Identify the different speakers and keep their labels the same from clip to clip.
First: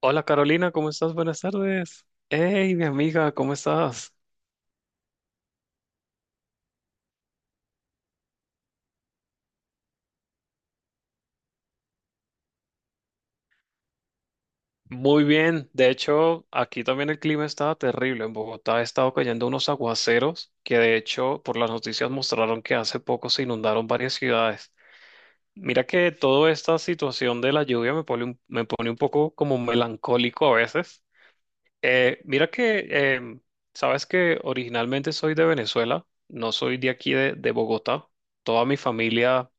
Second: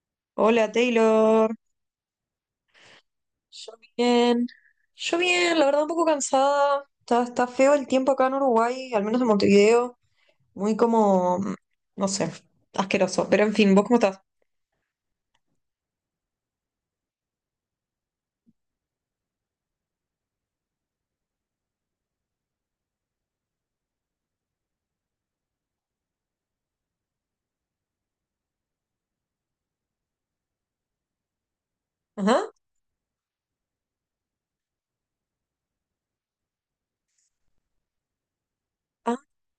Speaker 1: Hola Carolina,
Speaker 2: Hola
Speaker 1: ¿cómo estás? Buenas
Speaker 2: Taylor,
Speaker 1: tardes. Hey, mi amiga, ¿cómo
Speaker 2: yo
Speaker 1: estás?
Speaker 2: bien, yo bien, la verdad un poco cansada, está feo el tiempo acá en Uruguay, al menos en Montevideo, muy como, no sé, asqueroso, pero en fin, ¿vos cómo estás?
Speaker 1: Muy bien. De hecho, aquí también el clima estaba terrible. En Bogotá ha estado cayendo unos aguaceros que de hecho por las noticias mostraron que hace poco se inundaron varias ciudades. Mira que toda esta situación de la lluvia me pone un poco como melancólico a veces.
Speaker 2: Ajá.
Speaker 1: Mira que, sabes que originalmente soy de Venezuela, no soy de aquí de Bogotá. Toda mi
Speaker 2: Ah,
Speaker 1: familia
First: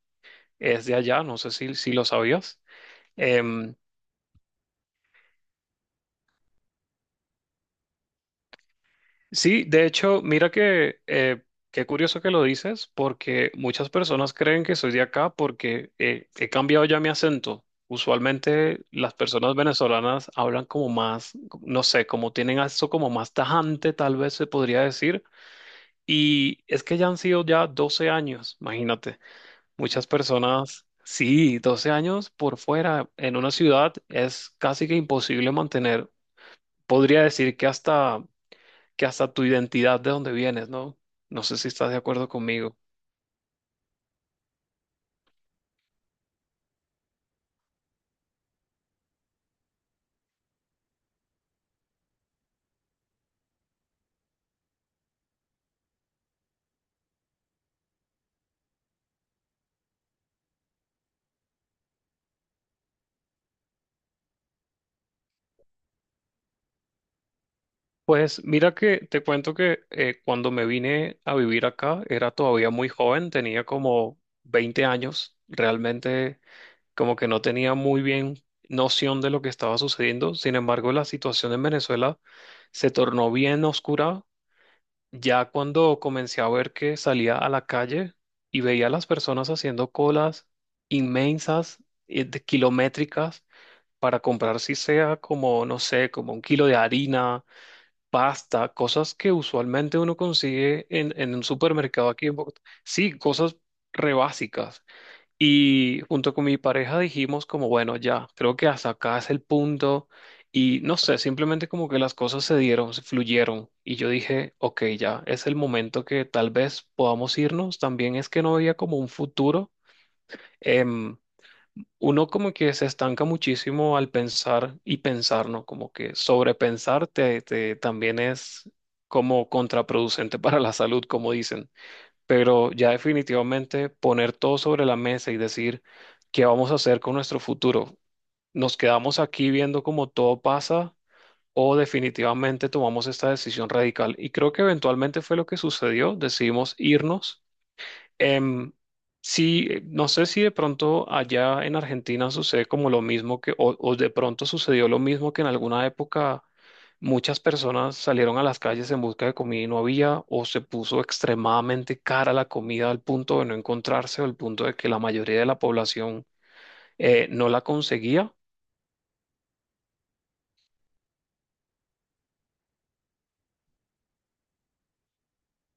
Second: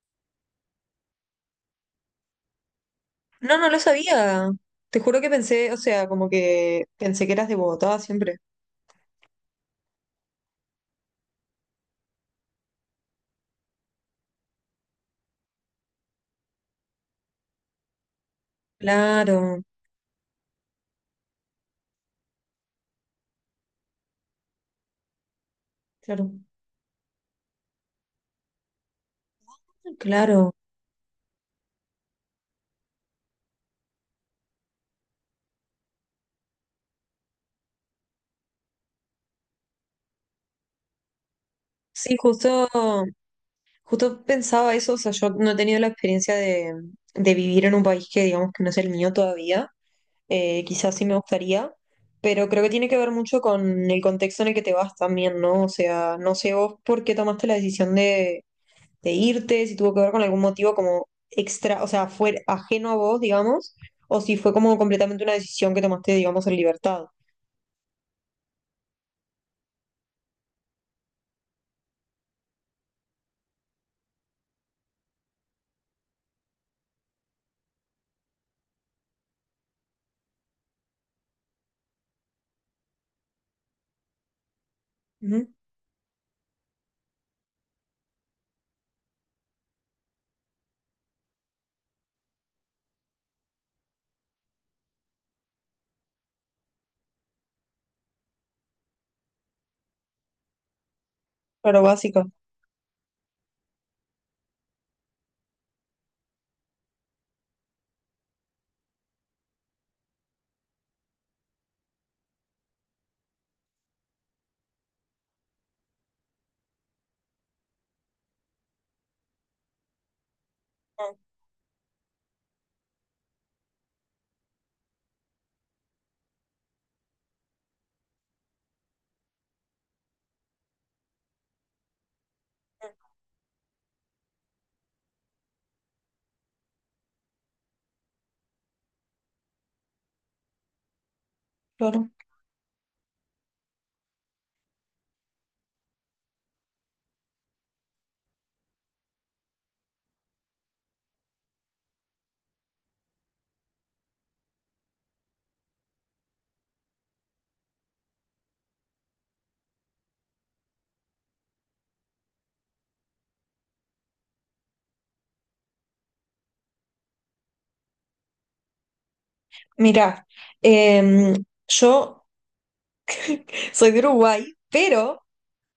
Speaker 1: es de allá, no sé si lo sabías.
Speaker 2: no, no
Speaker 1: Em,
Speaker 2: lo sabía, te juro que pensé, o sea, como que pensé que eras de Bogotá siempre.
Speaker 1: sí, de hecho, mira que qué curioso que lo dices, porque muchas personas creen que soy de acá porque he cambiado ya mi acento. Usualmente las personas
Speaker 2: Claro,
Speaker 1: venezolanas hablan como más, no sé, como tienen eso como más tajante, tal vez se podría decir.
Speaker 2: claro,
Speaker 1: Y es que ya han sido ya 12 años, imagínate. Muchas
Speaker 2: claro.
Speaker 1: personas, sí, 12 años por fuera en una ciudad es casi que imposible mantener. Podría decir que hasta tu identidad de dónde vienes, ¿no? No sé si estás de
Speaker 2: Sí,
Speaker 1: acuerdo
Speaker 2: justo,
Speaker 1: conmigo.
Speaker 2: justo pensaba eso, o sea, yo no he tenido la experiencia de vivir en un país que digamos que no es el mío todavía. Quizás sí me gustaría, pero creo que tiene que ver mucho con el contexto en el que te vas también, ¿no? O sea, no sé vos por qué tomaste la decisión de irte, si tuvo que ver con algún motivo como extra, o sea, fue ajeno a vos, digamos, o si fue como completamente una decisión que tomaste, digamos, en libertad.
Speaker 1: Pues mira que te cuento que cuando me vine a vivir acá era todavía muy joven, tenía como 20 años, realmente como que no tenía muy bien noción de lo que estaba sucediendo. Sin embargo, la situación en Venezuela se tornó bien oscura. Ya
Speaker 2: Ujú.
Speaker 1: cuando comencé a ver que salía a la calle y veía a las personas haciendo colas inmensas, de kilométricas, para comprar si sea como, no sé, como un kilo de harina, pasta, cosas que usualmente uno consigue en un
Speaker 2: Claro,
Speaker 1: supermercado
Speaker 2: básica.
Speaker 1: aquí en Bogotá. Sí, cosas re básicas. Y junto con mi pareja dijimos como, bueno, ya, creo que hasta acá es el punto. Y no sé, simplemente como que las cosas se dieron, se fluyeron. Y yo dije, ok, ya, es el momento que tal vez podamos irnos. También es que no había como un futuro.
Speaker 2: Ah,
Speaker 1: Em, Uno como que se estanca muchísimo al pensar y pensar, ¿no? Como que sobrepensar también es como contraproducente para la salud, como dicen. Pero ya
Speaker 2: ah,
Speaker 1: definitivamente poner todo sobre la mesa y decir qué vamos a hacer con nuestro futuro. ¿Nos quedamos aquí viendo cómo todo pasa o
Speaker 2: claro.
Speaker 1: definitivamente tomamos esta decisión radical? Y creo que eventualmente fue lo que sucedió. Decidimos irnos. Em, sí, no sé si de pronto allá en Argentina sucede como lo mismo que, o de pronto sucedió lo mismo que en alguna época muchas personas salieron a las calles en busca de comida y no había, o se puso extremadamente cara la comida al punto de no encontrarse, o al punto de que la mayoría de la población no la conseguía.
Speaker 2: Mirá, em, yo soy de Uruguay, pero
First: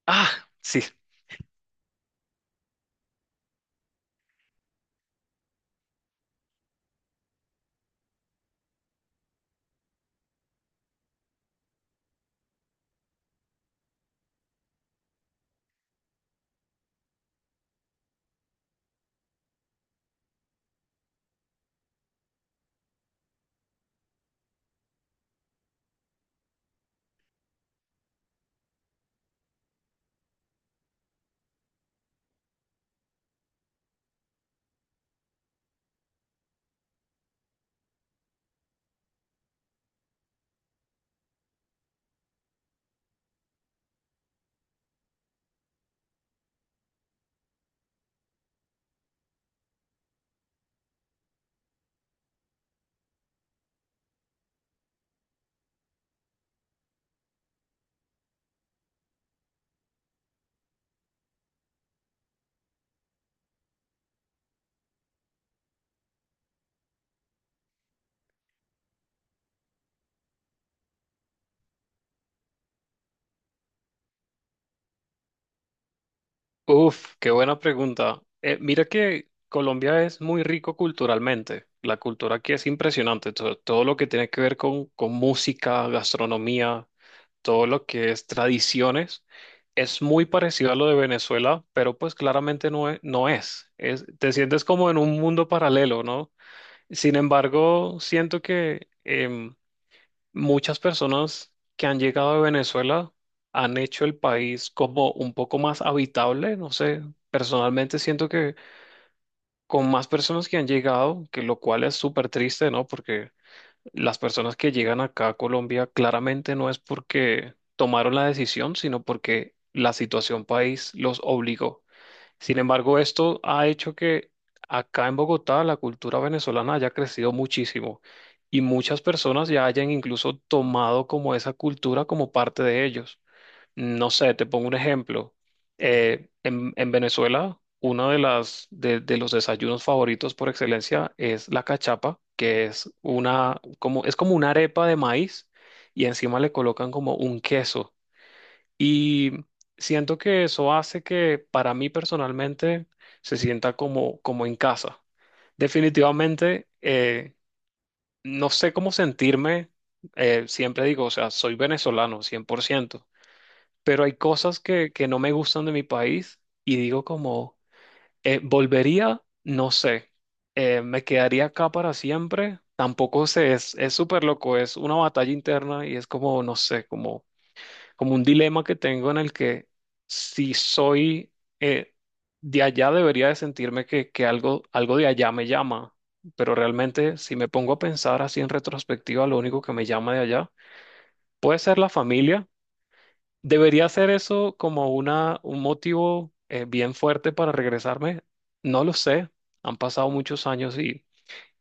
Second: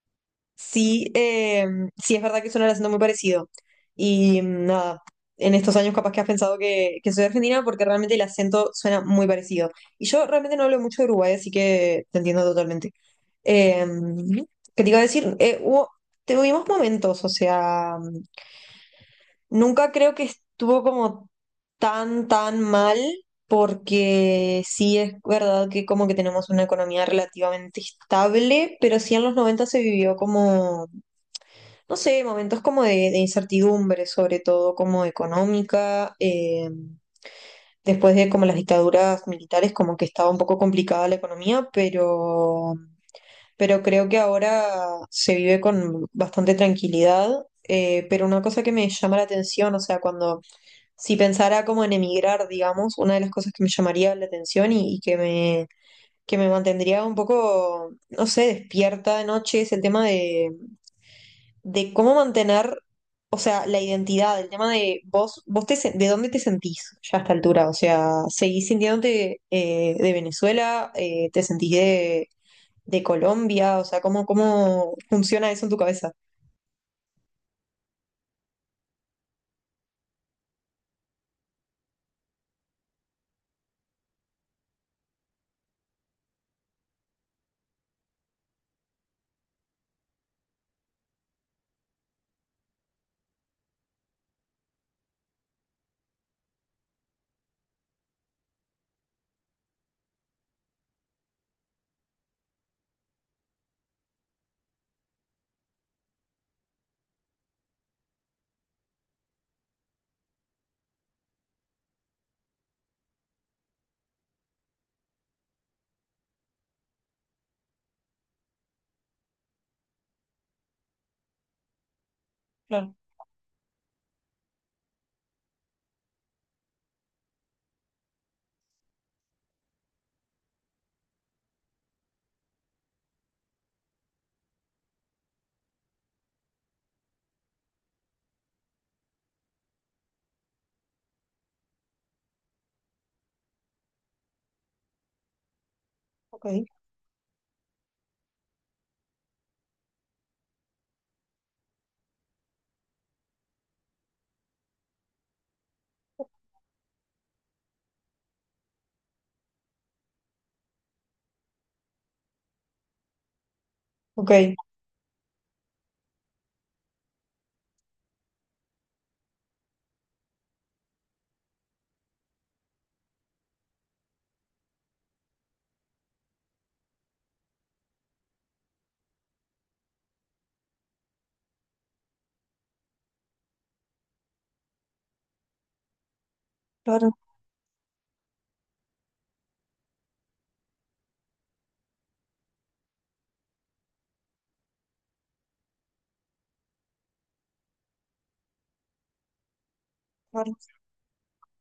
Speaker 1: Ah, sí.
Speaker 2: sí, sí es verdad que suena el acento muy parecido. Y nada, en estos años capaz que has pensado que soy argentina porque realmente el acento suena muy parecido. Y yo realmente no hablo mucho de Uruguay, así que te entiendo totalmente. Eh, ¿Qué te iba a decir? Tuvimos momentos, o sea, nunca creo que estuvo como tan, tan mal, porque sí es verdad que como que tenemos una economía relativamente estable, pero sí en los 90 se vivió como no sé, momentos como de incertidumbre, sobre todo como económica. Después de como las dictaduras militares, como que estaba un poco complicada la economía, pero creo que ahora se vive con bastante tranquilidad. Pero una cosa que me llama la atención, o sea, cuando si pensara como en emigrar, digamos, una de las cosas que me llamaría la atención y que que me mantendría un poco, no sé, despierta de noche es el tema de cómo mantener, o sea, la identidad, el tema de vos, sen- de dónde te sentís ya a esta altura, o sea, ¿seguís sintiéndote de Venezuela? ¿Te sentís de Colombia? O sea, ¿cómo, cómo funciona eso en tu cabeza?
Speaker 1: Uf, qué buena pregunta. Mira que Colombia es muy rico culturalmente. La cultura aquí es impresionante. Todo lo que tiene que ver con música, gastronomía, todo lo que es tradiciones, es muy parecido a lo de Venezuela, pero pues claramente no es, no es. Te sientes como en un mundo paralelo, ¿no? Sin embargo, siento que muchas personas que han llegado de Venezuela han hecho el país como un poco más habitable, no sé, personalmente siento que con más personas que han llegado, que lo cual es súper triste, ¿no? Porque las personas que llegan acá a Colombia claramente no es porque tomaron la decisión, sino porque la situación país los obligó. Sin
Speaker 2: Claro.
Speaker 1: embargo, esto ha hecho que acá en Bogotá la cultura venezolana haya crecido muchísimo y muchas personas ya hayan incluso tomado como esa cultura como parte de ellos. No sé, te pongo un ejemplo. En Venezuela, uno de las de los desayunos favoritos por excelencia es la cachapa, que es una como es como una arepa de maíz y encima le
Speaker 2: Ok,
Speaker 1: colocan como un queso. Y siento que eso hace que para mí personalmente se sienta como en casa. Definitivamente, no sé cómo sentirme. Siempre digo, o sea, soy venezolano, 100%, pero hay
Speaker 2: ok,
Speaker 1: cosas que no me gustan de mi país y digo como, volvería, no sé, me quedaría acá para siempre. Tampoco sé, es súper loco, es una batalla interna y es como, no sé, como un dilema que tengo en el que si soy eh, de allá debería de sentirme que, algo de allá me llama, pero
Speaker 2: claro,
Speaker 1: realmente si me pongo a pensar así en retrospectiva, lo único que me llama de allá puede ser la familia. ¿Debería ser eso como un motivo bien fuerte para regresarme? No lo sé. Han pasado muchos
Speaker 2: claro.
Speaker 1: años y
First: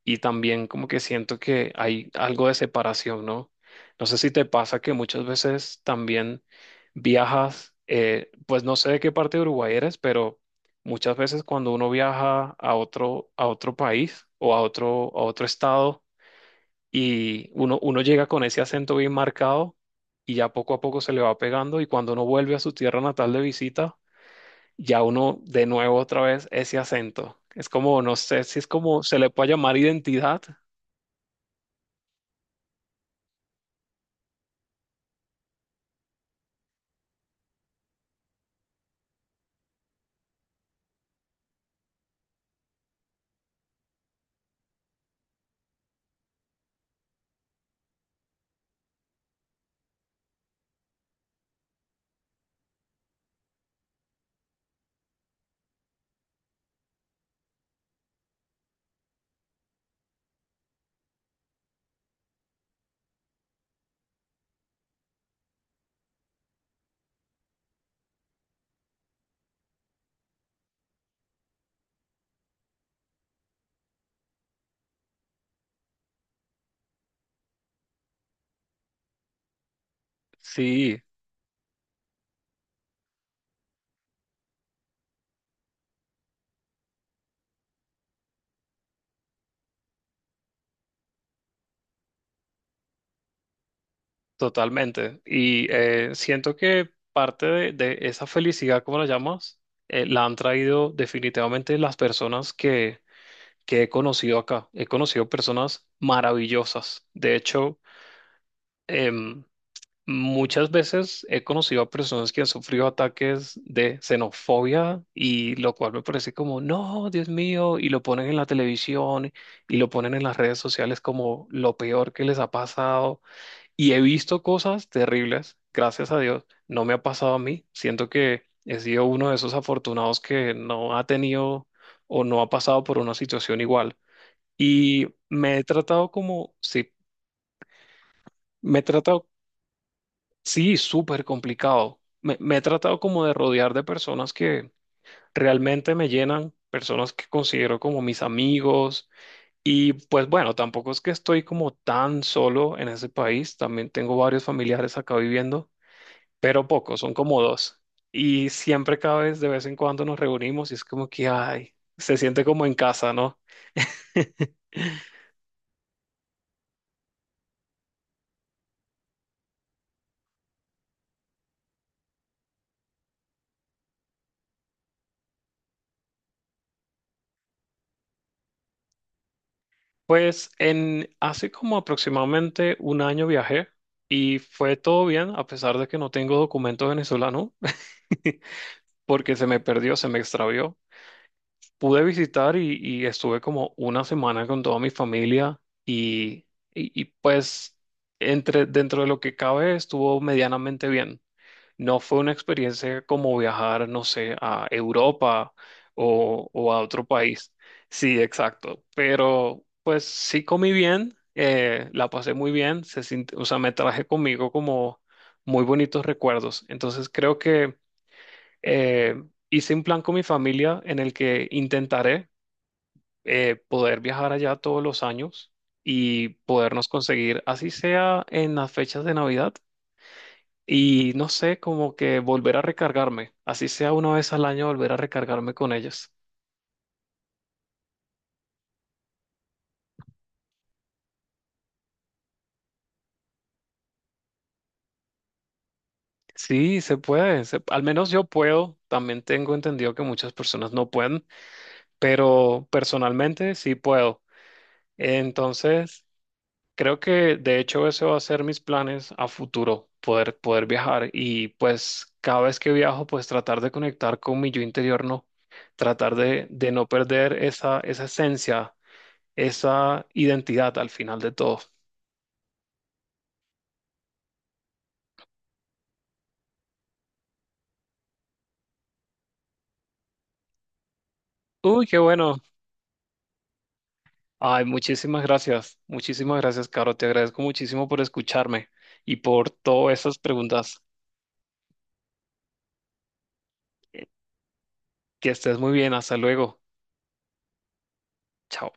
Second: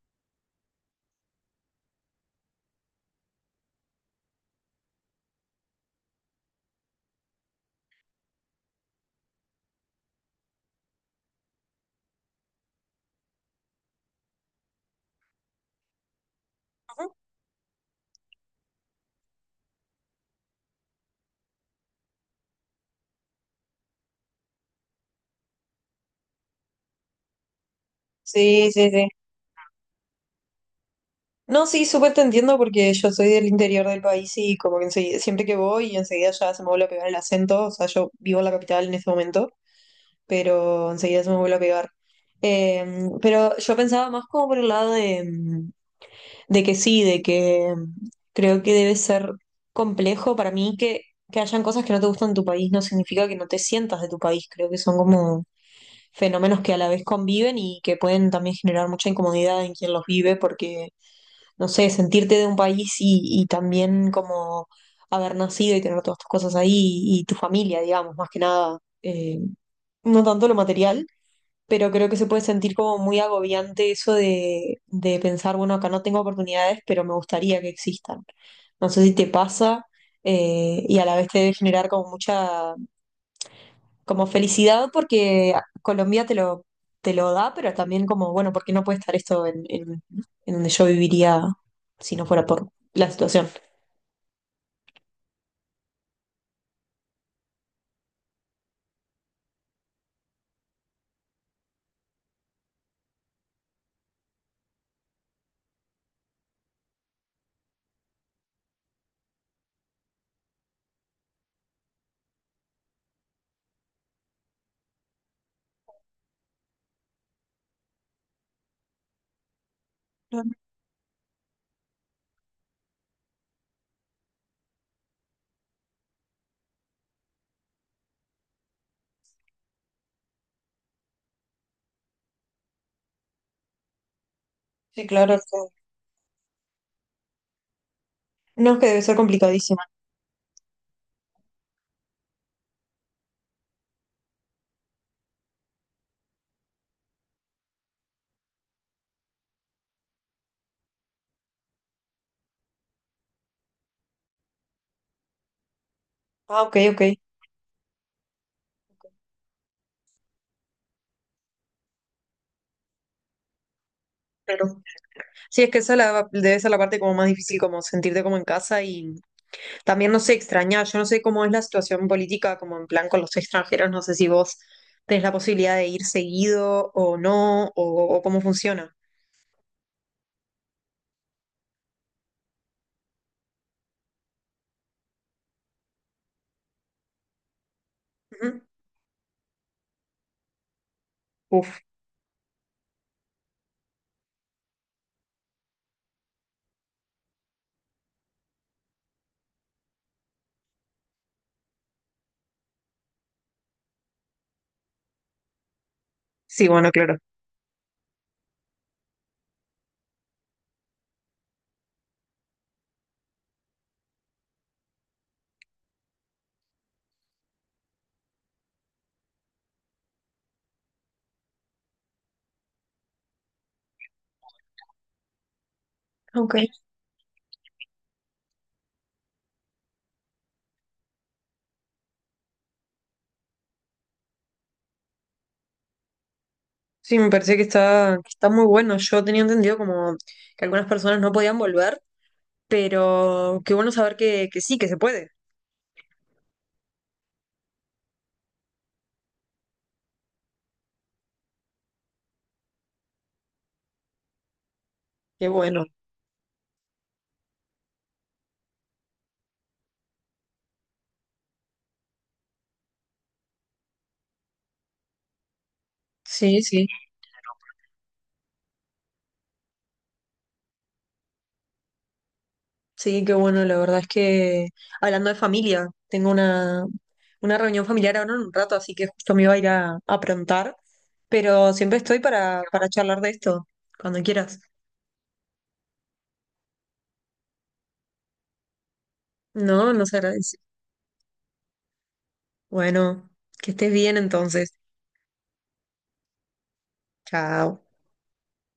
Speaker 1: y también como que siento que hay algo de separación, ¿no? No sé si te pasa que muchas veces también viajas, pues no sé de qué parte de Uruguay eres, pero muchas veces cuando uno viaja a otro, a otro, país o a otro estado y uno llega con ese acento bien marcado y ya poco a poco se le va pegando y cuando uno vuelve a su tierra natal de visita, ya uno de nuevo otra vez ese acento. Es como, no sé si es
Speaker 2: Sí, sí,
Speaker 1: como
Speaker 2: sí.
Speaker 1: se le puede llamar identidad.
Speaker 2: No, sí, súper te entiendo porque yo soy del interior del país y como que enseguida- siempre que voy, enseguida ya se me vuelve a pegar el acento, o sea, yo vivo en la capital en este momento. Pero enseguida se me vuelve a pegar. Eh, pero yo pensaba más como por el lado de, de que sí, de que creo que debe ser complejo para mí que hayan cosas que no te gustan en tu país, no significa que no te sientas de tu país, creo que son como fenómenos que a la vez conviven y que pueden también generar mucha incomodidad en quien los vive, porque, no sé, sentirte de un país y también como haber nacido y tener todas tus cosas ahí y, tu familia, digamos, más que nada, no tanto lo material, pero creo que se puede sentir como muy agobiante eso de pensar, bueno, acá no tengo oportunidades, pero me gustaría que existan. No sé si te pasa, y
Speaker 1: Sí,
Speaker 2: a la vez te debe generar como mucha, como felicidad porque Colombia te lo da, pero también como, bueno, ¿por qué no puede estar esto en donde yo viviría si no fuera por la situación?
Speaker 1: totalmente. Y siento que parte de esa felicidad, como la llamas, la han traído definitivamente las personas que he conocido acá. He conocido personas maravillosas. De hecho, em, muchas veces he conocido a personas que han sufrido ataques de xenofobia y lo cual me parece como, no, Dios mío, y lo ponen en la televisión y lo ponen en las
Speaker 2: Claro.
Speaker 1: redes sociales como lo peor que les ha pasado. Y he visto cosas terribles, gracias a Dios, no me ha pasado a mí. Siento que he sido uno de esos afortunados que no ha tenido o no ha pasado por una situación igual.
Speaker 2: Sí,
Speaker 1: Y
Speaker 2: claro,
Speaker 1: me he
Speaker 2: sí.
Speaker 1: tratado como, sí.
Speaker 2: No, es
Speaker 1: Me, he
Speaker 2: que debe ser
Speaker 1: tratado,
Speaker 2: complicadísima.
Speaker 1: sí, súper complicado. Me he tratado como de rodear de personas que realmente me llenan, personas que considero como mis amigos. Y pues bueno, tampoco es que estoy como tan solo en ese país, también tengo varios familiares acá viviendo,
Speaker 2: Ah,
Speaker 1: pero
Speaker 2: ok,
Speaker 1: pocos,
Speaker 2: ok.
Speaker 1: son como dos. Y siempre cada vez, de vez en cuando nos reunimos y es como que, ay, se siente como en casa, ¿no?
Speaker 2: Claro. Sí, es que esa la- debe ser la parte como más difícil, como sentirte como en casa. Y también no sé extrañar, yo no sé cómo es la situación política, como en plan con los extranjeros, no sé si vos tenés la posibilidad de ir seguido o no, o cómo funciona.
Speaker 1: Pues en hace como aproximadamente un año viajé y fue todo bien, a pesar de que no tengo documento venezolano,
Speaker 2: Ujú.
Speaker 1: porque se me perdió, se me extravió.
Speaker 2: Uf,
Speaker 1: Pude visitar y estuve como una semana con toda mi familia y pues dentro de lo que cabe estuvo medianamente bien. No fue una experiencia como viajar, no sé, a Europa o,
Speaker 2: sí,
Speaker 1: o a
Speaker 2: bueno,
Speaker 1: otro
Speaker 2: claro.
Speaker 1: país. Sí, exacto. Pero pues sí comí bien, la pasé muy bien, o sea, me traje conmigo como muy bonitos recuerdos. Entonces creo que eh, hice un plan con mi familia en el que intentaré poder viajar allá todos los años y
Speaker 2: Ok.
Speaker 1: podernos conseguir, así sea en las fechas de Navidad y no sé, como que volver a recargarme, así sea una vez al año volver a recargarme con ellas.
Speaker 2: Sí, me parece que está muy bueno. Yo tenía entendido como que algunas personas no podían volver, pero qué bueno saber que sí, que se puede.
Speaker 1: Sí, se puede, al menos yo puedo, también tengo entendido que muchas personas no pueden, pero personalmente sí puedo.
Speaker 2: Qué bueno.
Speaker 1: Entonces, creo que de hecho ese va a ser mis planes a futuro, poder viajar y pues cada vez que viajo, pues tratar de conectar con mi yo interior, no, tratar de,
Speaker 2: Sí,
Speaker 1: de no
Speaker 2: sí.
Speaker 1: perder esa esencia, esa identidad al final de todo.
Speaker 2: Sí, qué bueno, la verdad es que hablando de familia, tengo una reunión familiar ahora en un rato, así que justo me iba a ir a aprontar, pero
Speaker 1: Uy,
Speaker 2: siempre
Speaker 1: qué
Speaker 2: estoy
Speaker 1: bueno.
Speaker 2: para charlar de esto, cuando quieras.
Speaker 1: Ay, muchísimas gracias. Muchísimas gracias, Caro. Te agradezco muchísimo por escucharme y por
Speaker 2: No,
Speaker 1: todas
Speaker 2: no se
Speaker 1: esas
Speaker 2: agradece.
Speaker 1: preguntas.
Speaker 2: Bueno, que estés bien entonces.
Speaker 1: Que estés muy bien. Hasta luego.
Speaker 2: Chao.
Speaker 1: Chao.